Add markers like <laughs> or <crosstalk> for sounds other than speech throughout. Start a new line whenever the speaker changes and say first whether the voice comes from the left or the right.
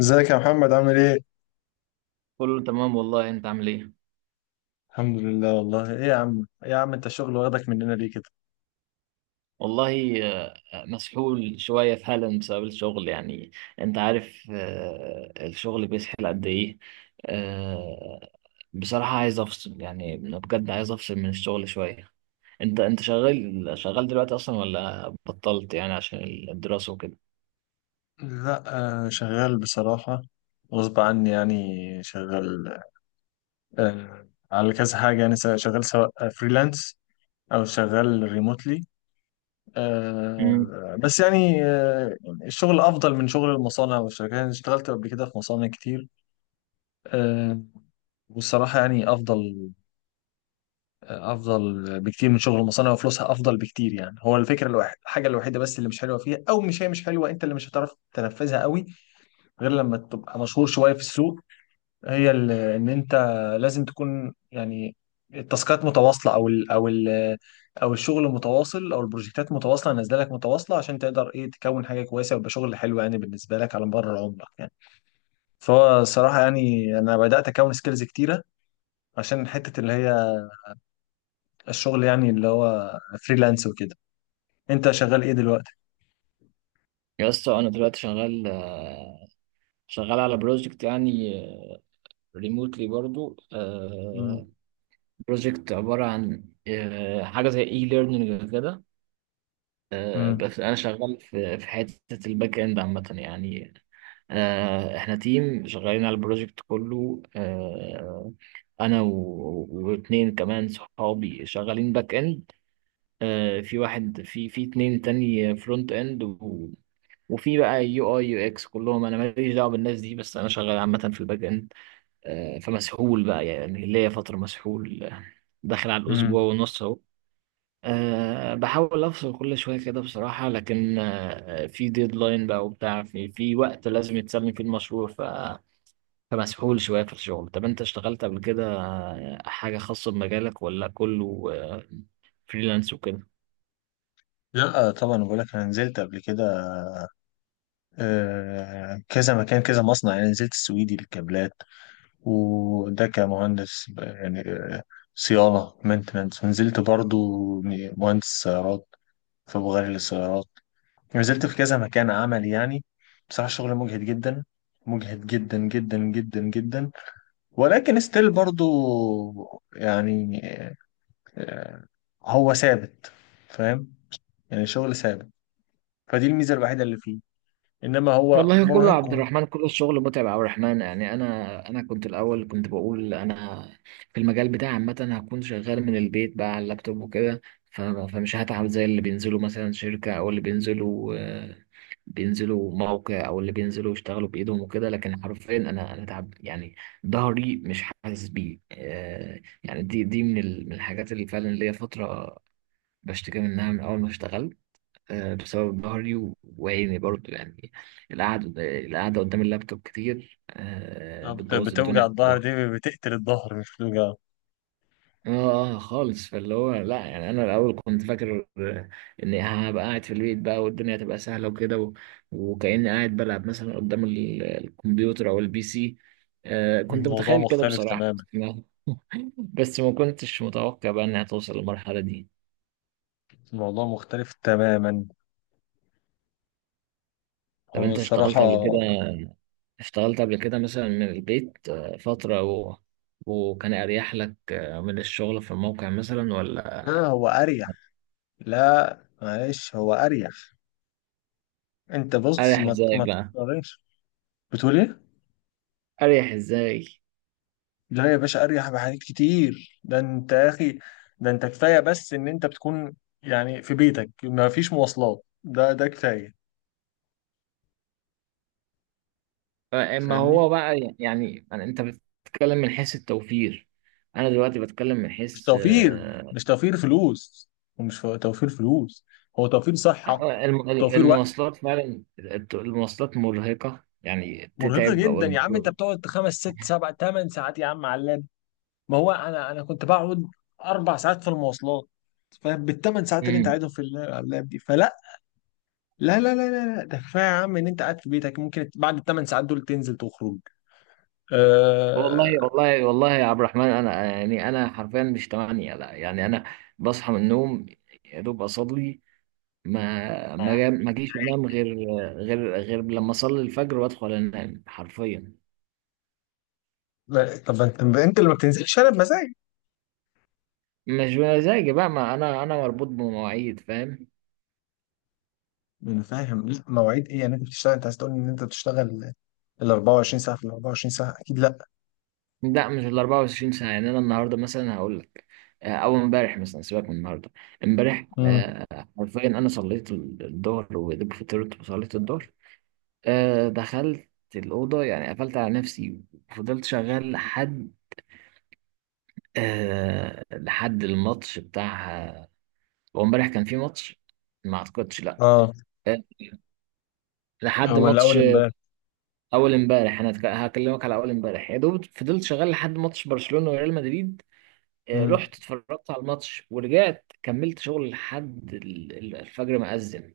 left: ازيك يا محمد عامل ايه؟
right: كله تمام والله. انت عامل ايه؟
left: الحمد لله والله. ايه يا عم، انت الشغل واخدك مننا ليه كده؟
right: والله مسحول شوية في هالاند بسبب الشغل يعني. انت عارف الشغل بيسحل قد ايه. آه، بصراحة عايز افصل يعني، بجد عايز افصل من الشغل شوية. انت شغال دلوقتي اصلا ولا بطلت يعني عشان الدراسة وكده؟
left: لا، آه شغال بصراحة. غصب عني يعني. شغال على كذا حاجة يعني، شغال سواء فريلانس او شغال ريموتلي.
right: امم.
left: آه بس يعني آه الشغل افضل من شغل المصانع والشركات. انا اشتغلت قبل كده في مصانع كتير. آه والصراحة يعني افضل، افضل بكتير من شغل المصانع، وفلوسها افضل بكتير. يعني هو الفكره الوحيده، الحاجه الوحيده بس اللي مش حلوه فيها، او مش حلوه، انت اللي مش هتعرف تنفذها قوي غير لما تبقى مشهور شويه في السوق. هي ال- ان انت لازم تكون يعني التاسكات متواصله، او الشغل متواصل، او البروجكتات متواصله نازله لك متواصله، عشان تقدر ايه تكون حاجه كويسه ويبقى شغل حلو يعني بالنسبه لك على مدار عمرك يعني. فهو الصراحه يعني انا بدات اكون سكيلز كتيره عشان حته اللي هي الشغل يعني اللي هو فريلانس وكده. انت شغال ايه دلوقتي؟
right: يا اسطى، انا دلوقتي شغال شغال على بروجكت يعني، ريموتلي برضو.
left: مم.
right: بروجكت عبارة عن حاجة زي اي ليرنينج كده.
left: مم.
right: بس انا شغال في حته الباك اند عامه يعني. احنا تيم شغالين على البروجكت كله. انا واتنين كمان صحابي شغالين باك اند. في واحد، في اتنين تاني فرونت اند وفي بقى يو اي يو اكس. كلهم انا ماليش دعوه بالناس دي، بس انا شغال عامه في الباك اند. فمسحول بقى يعني، ليا فتره مسحول، داخل على الاسبوع
left: مم.
right: ونص اهو. بحاول أفصل كل شوية كده بصراحة، لكن في ديدلاين بقى وبتاع، في وقت لازم يتسلم فيه المشروع. فمسحول شوية في الشغل. طب أنت اشتغلت قبل كده حاجة خاصة بمجالك ولا كله فريلانس وكده؟
left: لا طبعا، بقول لك انا نزلت قبل كده كذا مكان، كذا مصنع يعني. نزلت السويدي للكابلات، وده كمهندس صيانه مينتنس. ونزلت برضو مهندس سيارات، فبغير للسيارات. يعني نزلت في كذا مكان عمل يعني. بصراحه شغل مجهد جدا، مجهد جدا جدا جدا جدا، ولكن ستيل برضو يعني آه، هو ثابت، فاهم؟ يعني شغل ثابت. فدي الميزة الوحيدة اللي فيه. إنما هو
right: والله كله عبد
left: مرهقكم.
right: الرحمن، كله الشغل متعب يا عبد الرحمن يعني. انا كنت الاول كنت بقول انا في المجال بتاعي عامه هكون شغال من البيت بقى على اللابتوب وكده، فمش هتعب زي اللي بينزلوا مثلا شركه، او اللي بينزلوا بينزلوا موقع، او اللي بينزلوا يشتغلوا بايدهم وكده. لكن حرفيا انا تعب يعني. ظهري مش حاسس بيه يعني. دي من من الحاجات اللي فعلا ليا فتره بشتكي منها من اول ما اشتغلت، بسبب ظهري وعيني برضو يعني. القعدة، القعدة قدام اللابتوب كتير بتبوظ الدنيا
left: بتوجع
right: في
left: الظهر،
right: الظهر.
left: دي بتقتل الظهر مش بتوجع.
right: اه. خالص، فاللي هو لا، يعني انا الاول كنت فاكر اني هبقى قاعد في البيت بقى والدنيا هتبقى سهله وكده، وكاني قاعد بلعب مثلا قدام الكمبيوتر او البي سي. كنت
left: الموضوع
right: متخيل كده
left: مختلف
right: بصراحه.
left: تماما.
right: <laughs> بس ما كنتش متوقع بقى انها توصل للمرحله دي.
left: الموضوع مختلف تماما،
right: طب
left: هو
right: انت
left: الصراحة.
right: اشتغلت قبل كده، اشتغلت قبل كده مثلا من البيت فترة وكان أريح لك من الشغل في الموقع مثلا ولا؟
left: لا هو أريح. لا معلش، هو أريح. أنت بص،
right: أريح إزاي
left: ما
right: بقى؟
left: تقارنش. بتقول إيه؟
right: أريح إزاي؟
left: لا يا باشا، أريح بحاجات كتير. ده أنت يا أخي، ده أنت كفاية بس إن أنت بتكون يعني في بيتك، ما فيش مواصلات. ده كفاية.
right: ما هو
left: فاهمني؟
right: بقى يعني، يعني أنت بتتكلم من حيث التوفير. أنا دلوقتي بتكلم من
left: مش
right: حيث
left: توفير، مش توفير فلوس، ومش توفير فلوس. هو توفير صحة، توفير وقت.
right: المواصلات فعلا. المواصلات مرهقة يعني،
left: مرهقة
right: تتعب أو
left: جدا يا عم. انت
right: المفروض.
left: بتقعد خمس ست سبع ثمان ساعات يا عم على اللاب. ما هو انا كنت بقعد 4 ساعات في المواصلات. فاهم؟ بالثمان ساعات اللي انت
right: مم.
left: قاعدهم في على اللاب دي. فلا، لا لا لا لا لا، ده كفايه يا عم، ان انت قاعد في بيتك ممكن بعد الثمان ساعات دول تنزل تخرج.
right: والله
left: آه...
right: والله والله يا عبد الرحمن، أنا يعني، أنا حرفيا مش 8 لا. يعني أنا بصحى من النوم، يا دوب اصلي، ما جيش انام غير لما اصلي الفجر وادخل انام حرفيا.
left: لا، طب انت، اللي ما بتنزلش انا بمزاج.
right: مش بمزاجي بقى، ما انا مربوط بمواعيد فاهم.
left: انا فاهم. لا، مواعيد ايه يعني؟ انت بتشتغل؟ انت عايز تقول ان انت بتشتغل ال 24 ساعه؟ في ال 24 ساعه اكيد لا.
right: لا مش ال 24 ساعه يعني. انا النهارده مثلا هقول لك او امبارح، مثلا سيبك من النهارده. امبارح
left: امم.
right: حرفيا انا صليت الظهر وجبت فطرت وصليت الظهر، دخلت الاوضه يعني، قفلت على نفسي وفضلت شغال لحد لحد الماتش بتاع. هو امبارح كان في ماتش؟ ما اعتقدش. لا
left: اه.
right: لحد
left: ولا اول
right: ماتش
left: امبارح.
right: اول امبارح. انا هكلمك على اول امبارح. يا دوب فضلت شغال لحد ماتش برشلونة وريال مدريد
left: امم.
right: رحت اتفرجت على الماتش ورجعت كملت شغل لحد الفجر ما أذن.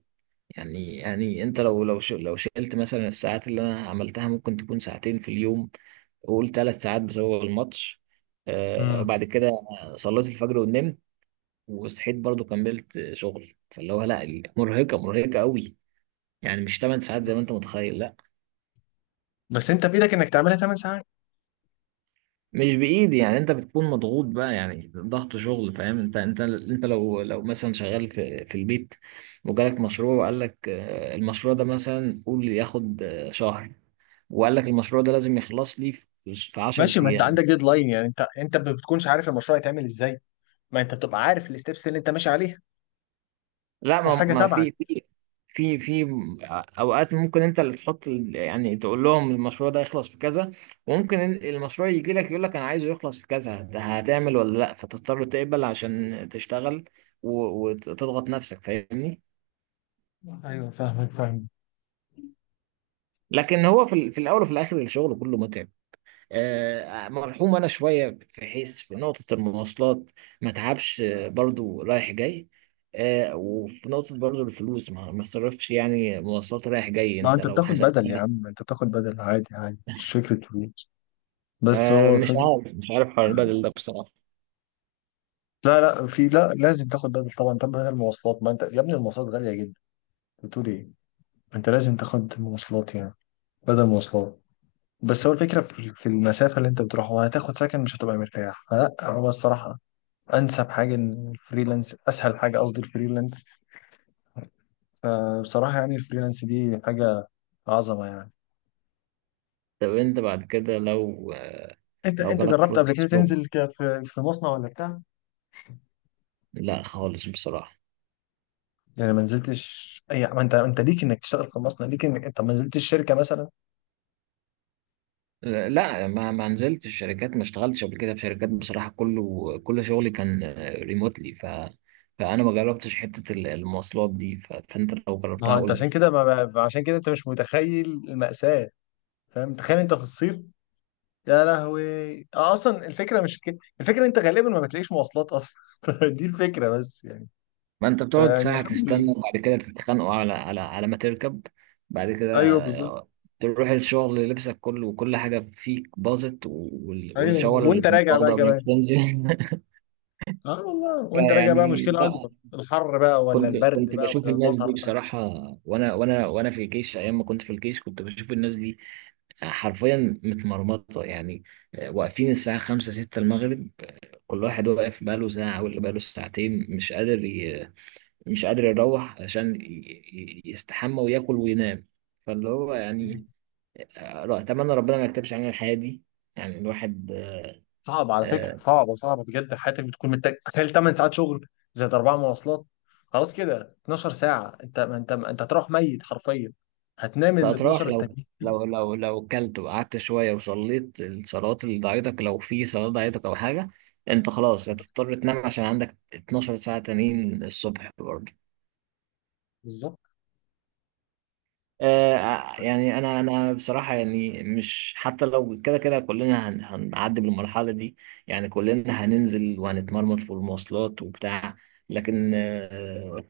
right: يعني، يعني انت لو شلت مثلا الساعات اللي انا عملتها، ممكن تكون ساعتين في اليوم، وقول 3 ساعات بسبب الماتش.
left: امم.
right: وبعد كده صليت الفجر ونمت، وصحيت برضو كملت شغل. فاللي هو لا، مرهقة، مرهقة قوي. يعني مش 8 ساعات زي ما انت متخيل، لا.
left: بس انت بايدك انك تعملها 8 ساعات.
right: مش بايدي يعني، انت بتكون مضغوط بقى، يعني ضغط شغل، فاهم؟ انت لو مثلا شغال في البيت وجالك مشروع، وقال لك المشروع ده مثلا، قول ياخد شهر، وقال لك المشروع ده لازم يخلص لي في 10
left: ماشي، ما انت
right: ايام.
left: عندك ديدلاين يعني. انت ما بتكونش عارف المشروع يتعمل ازاي؟ ما انت بتبقى عارف الستبس اللي انت ماشي عليها،
right: لا، ما
left: وحاجه
right: ما
left: تبعك.
right: في اوقات ممكن انت اللي تحط يعني، تقول لهم المشروع ده يخلص في كذا، وممكن المشروع يجي لك يقول لك انا عايزه يخلص في كذا. هتعمل ولا لا؟ فتضطر تقبل عشان تشتغل وتضغط نفسك، فاهمني؟
left: ايوه فاهمك، فاهم.
right: لكن هو في الاول وفي الاخر الشغل كله متعب. مرحوم انا شويه في حيث في نقطه المواصلات، ما تعبش برضو رايح جاي. وفي نقطه برضو الفلوس ما تصرفش، يعني مواصلات رايح جاي
left: ما
right: انت
left: انت
right: لو
left: بتاخد بدل يا
right: حسبتها.
left: عم، انت بتاخد بدل عادي عادي، مش فكره فلوس. بس هو
right: مش
left: فكره.
right: عارف، مش عارف حوار البدل ده بصراحه.
left: لا لا، في، لا لازم تاخد بدل طبعا. طب بدل المواصلات، ما انت يا ابني المواصلات غاليه جدا. بتقول ايه؟ انت لازم تاخد مواصلات يعني، بدل مواصلات. بس هو الفكره في المسافه اللي انت بتروحها، هتاخد سكن مش هتبقى مرتاح. فلا، هو الصراحه انسب حاجه ان الفريلانس اسهل حاجه، قصدي الفريلانس. فبصراحه يعني الفريلانس دي حاجه عظمه يعني.
right: طب انت بعد كده لو
left: انت
right: لو
left: انت
right: جالك
left: جربت قبل
right: فرصه
left: كده
right: شغل؟
left: تنزل في مصنع ولا بتاع؟
right: لا خالص بصراحه.
left: يعني ما نزلتش؟ اي ما انت، ليك انك تشتغل في مصنع، ليك انك انت ما نزلتش شركه مثلا.
right: لا، ما نزلتش شركات، ما اشتغلتش قبل كده في شركات بصراحة. كله كل شغلي كان ريموتلي، فأنا ما جربتش حتة المواصلات دي. فأنت لو
left: ما
right: جربتها
left: هو انت
right: قول
left: عشان
right: لي.
left: كده، عشان كده انت مش متخيل المأساة. فاهم؟ تخيل انت في الصيف. يا لهوي. اصلا الفكره مش في كده، الفكره انت غالبا ما بتلاقيش مواصلات اصلا <laughs> دي الفكره بس يعني.
right: ما أنت بتقعد
left: فيعني
right: ساعة
left: الحمد
right: تستنى،
left: لله.
right: وبعد كده تتخانقوا على ما تركب، بعد
left: ايوه بالظبط.
right: كده تروح الشغل لبسك كله وكل حاجة فيك باظت،
left: ايوه،
right: والشاور اللي
left: وانت
right: كنت
left: راجع بقى
right: واخده قبل ما
left: كمان.
right: تنزل. <laughs>
left: اه والله، وانت راجع بقى
right: فيعني
left: مشكله
right: لا.
left: اكبر، الحر بقى ولا
right: كنت
left: البرد
right: كنت
left: بقى
right: بشوف
left: ولا
right: الناس دي
left: المطر بقى.
right: بصراحة، وأنا في الجيش، أيام ما كنت في الجيش كنت بشوف الناس دي حرفيا متمرمطة يعني. واقفين الساعة خمسة ستة المغرب، كل واحد واقف بقاله ساعة واللي بقاله ساعتين، مش قادر مش قادر يروح عشان يستحمى وياكل وينام. فاللي هو
left: مم.
right: يعني أتمنى ربنا ما يكتبش علينا الحياة دي. يعني الواحد
left: صعب على فكره،
right: آه،
left: صعبه صعبه بجد. حياتك بتكون محتاج، تخيل 8 ساعات شغل زائد اربع مواصلات، خلاص كده 12 ساعه. انت ما انت هتروح ميت حرفيا. هتنام ال 12
right: فأتراح لو
left: التانيين.
right: لو كلت وقعدت شوية وصليت الصلوات اللي ضايعتك، لو في صلاة ضايعتك أو حاجة. أنت خلاص
left: خلاص كده.
right: هتضطر تنام عشان عندك 12 ساعة تانيين الصبح.
left: بالظبط.
right: يعني انا بصراحه يعني، مش حتى لو كده كده كلنا هنعدي بالمرحله دي. يعني كلنا هننزل وهنتمرمط في المواصلات وبتاع، لكن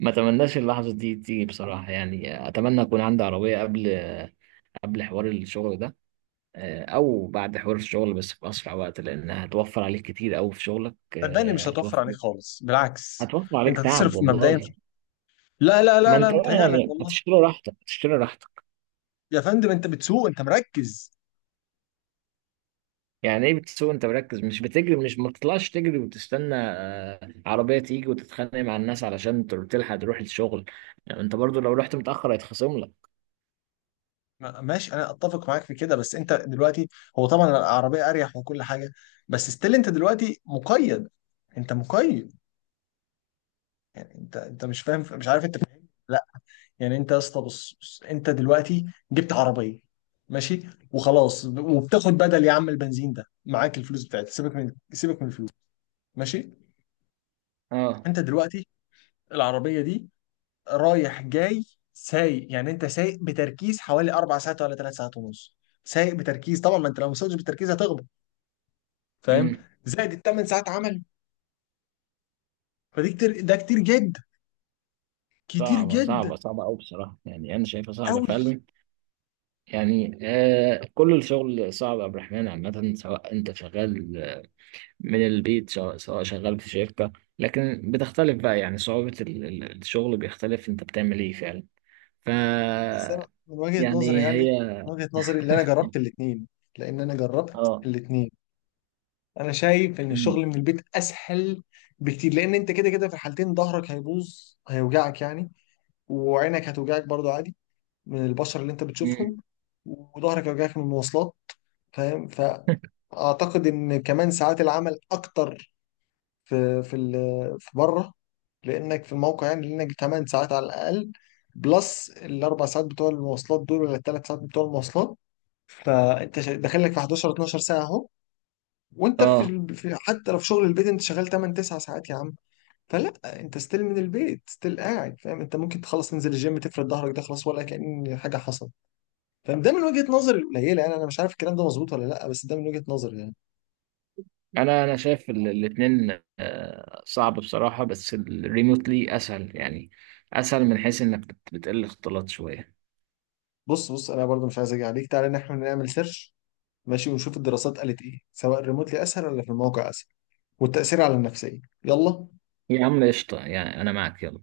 right: ما اتمناش اللحظه دي تيجي بصراحه. يعني اتمنى اكون عندي عربيه قبل حوار الشغل ده او بعد حوار الشغل، بس في اسرع وقت، لان هتوفر عليك كتير قوي في شغلك.
left: صدقني مش هتوفر
right: هتوفر
left: عليك خالص، بالعكس،
right: هتوفر عليك
left: انت
right: تعب
left: هتصرف مبدئيا في...
right: والله.
left: لا لا
right: ما
left: لا
right: انت
left: لا،
right: بقى
left: متهيألك
right: يعني
left: والله.
right: هتشتري راحتك، هتشتري راحتك.
left: يا فندم انت بتسوق، انت مركز.
right: يعني ايه بتسوق انت مركز؟ مش بتجري، مش، ما بتطلعش تجري وتستنى عربية تيجي وتتخانق مع الناس علشان تلحق تروح الشغل. يعني انت برضو لو رحت متأخر هيتخصم لك.
left: ماشي انا اتفق معاك في كده. بس انت دلوقتي، هو طبعا العربيه اريح وكل حاجه، بس ستيل انت دلوقتي مقيد. انت مقيد. يعني انت مش فاهم، مش عارف. انت فاهم؟ لا. يعني انت يا اسطى، بص بص، انت دلوقتي جبت عربيه، ماشي وخلاص، وبتاخد بدل يا عم، البنزين ده معاك، الفلوس بتاعتك، سيبك من الفلوس. ماشي.
right: اه.
left: انت دلوقتي العربيه دي رايح جاي سايق. يعني انت سايق بتركيز حوالي اربع ساعات ولا 3 ساعات ونص. سايق بتركيز طبعا، ما انت لو ما سوقتش بتركيز هتغلط. فاهم؟
right: امم.
left: زائد الثمان ساعات عمل، فدي كتير. ده كتير جدا، كتير
right: صعبة
left: جدا،
right: صعبة صعبة أوي بصراحة، يعني أنا شايفها صعبة
left: قوي.
right: فعلا. يعني كل الشغل صعب يا عبد الرحمن عامة، سواء أنت شغال من البيت سواء شغال في شركة. لكن بتختلف بقى، يعني صعوبة الشغل بيختلف أنت بتعمل إيه فعلا. ف
left: بس انا من وجهة نظري
right: يعني
left: يعني،
right: هي.
left: من وجهة نظري اللي انا جربت الاثنين، لان انا جربت
right: اه.
left: الاثنين، انا شايف ان الشغل من البيت اسهل بكتير. لان انت كده كده في الحالتين ظهرك هيبوظ هيوجعك يعني، وعينك هتوجعك برضو عادي من البشر اللي انت
right: مم.
left: بتشوفهم، وظهرك يوجعك من المواصلات. فاهم؟ فاعتقد ان كمان ساعات العمل اكتر في بره، لانك في الموقع يعني. لانك 8 ساعات على الاقل بلس الاربع ساعات بتوع المواصلات دول ولا الثلاث ساعات بتوع المواصلات. فانت داخل لك في 11 12 ساعه اهو. وانت في,
right: اه.
left: في حتى لو في شغل البيت، انت شغال 8 9 ساعات يا عم. فلا، انت ستيل من البيت، ستيل قاعد. فاهم؟ انت ممكن تخلص تنزل الجيم تفرد ظهرك، ده خلاص ولا كأن حاجه حصلت. فده من وجهة نظري القليلة يعني، انا مش عارف الكلام ده مظبوط ولا لا، بس ده من وجهة نظري يعني.
right: انا شايف الاثنين صعب بصراحه، بس الريموتلي اسهل يعني، اسهل من حيث انك بتقل اختلاط شويه.
left: بص بص، انا برضو مش عايز اجي عليك، تعالى ان احنا نعمل سيرش، ماشي، ونشوف الدراسات قالت ايه، سواء ريموتلي اسهل ولا في الموقع اسهل، والتأثير على النفسية. يلا.
right: يا عم قشطه، يعني انا معك، يلا.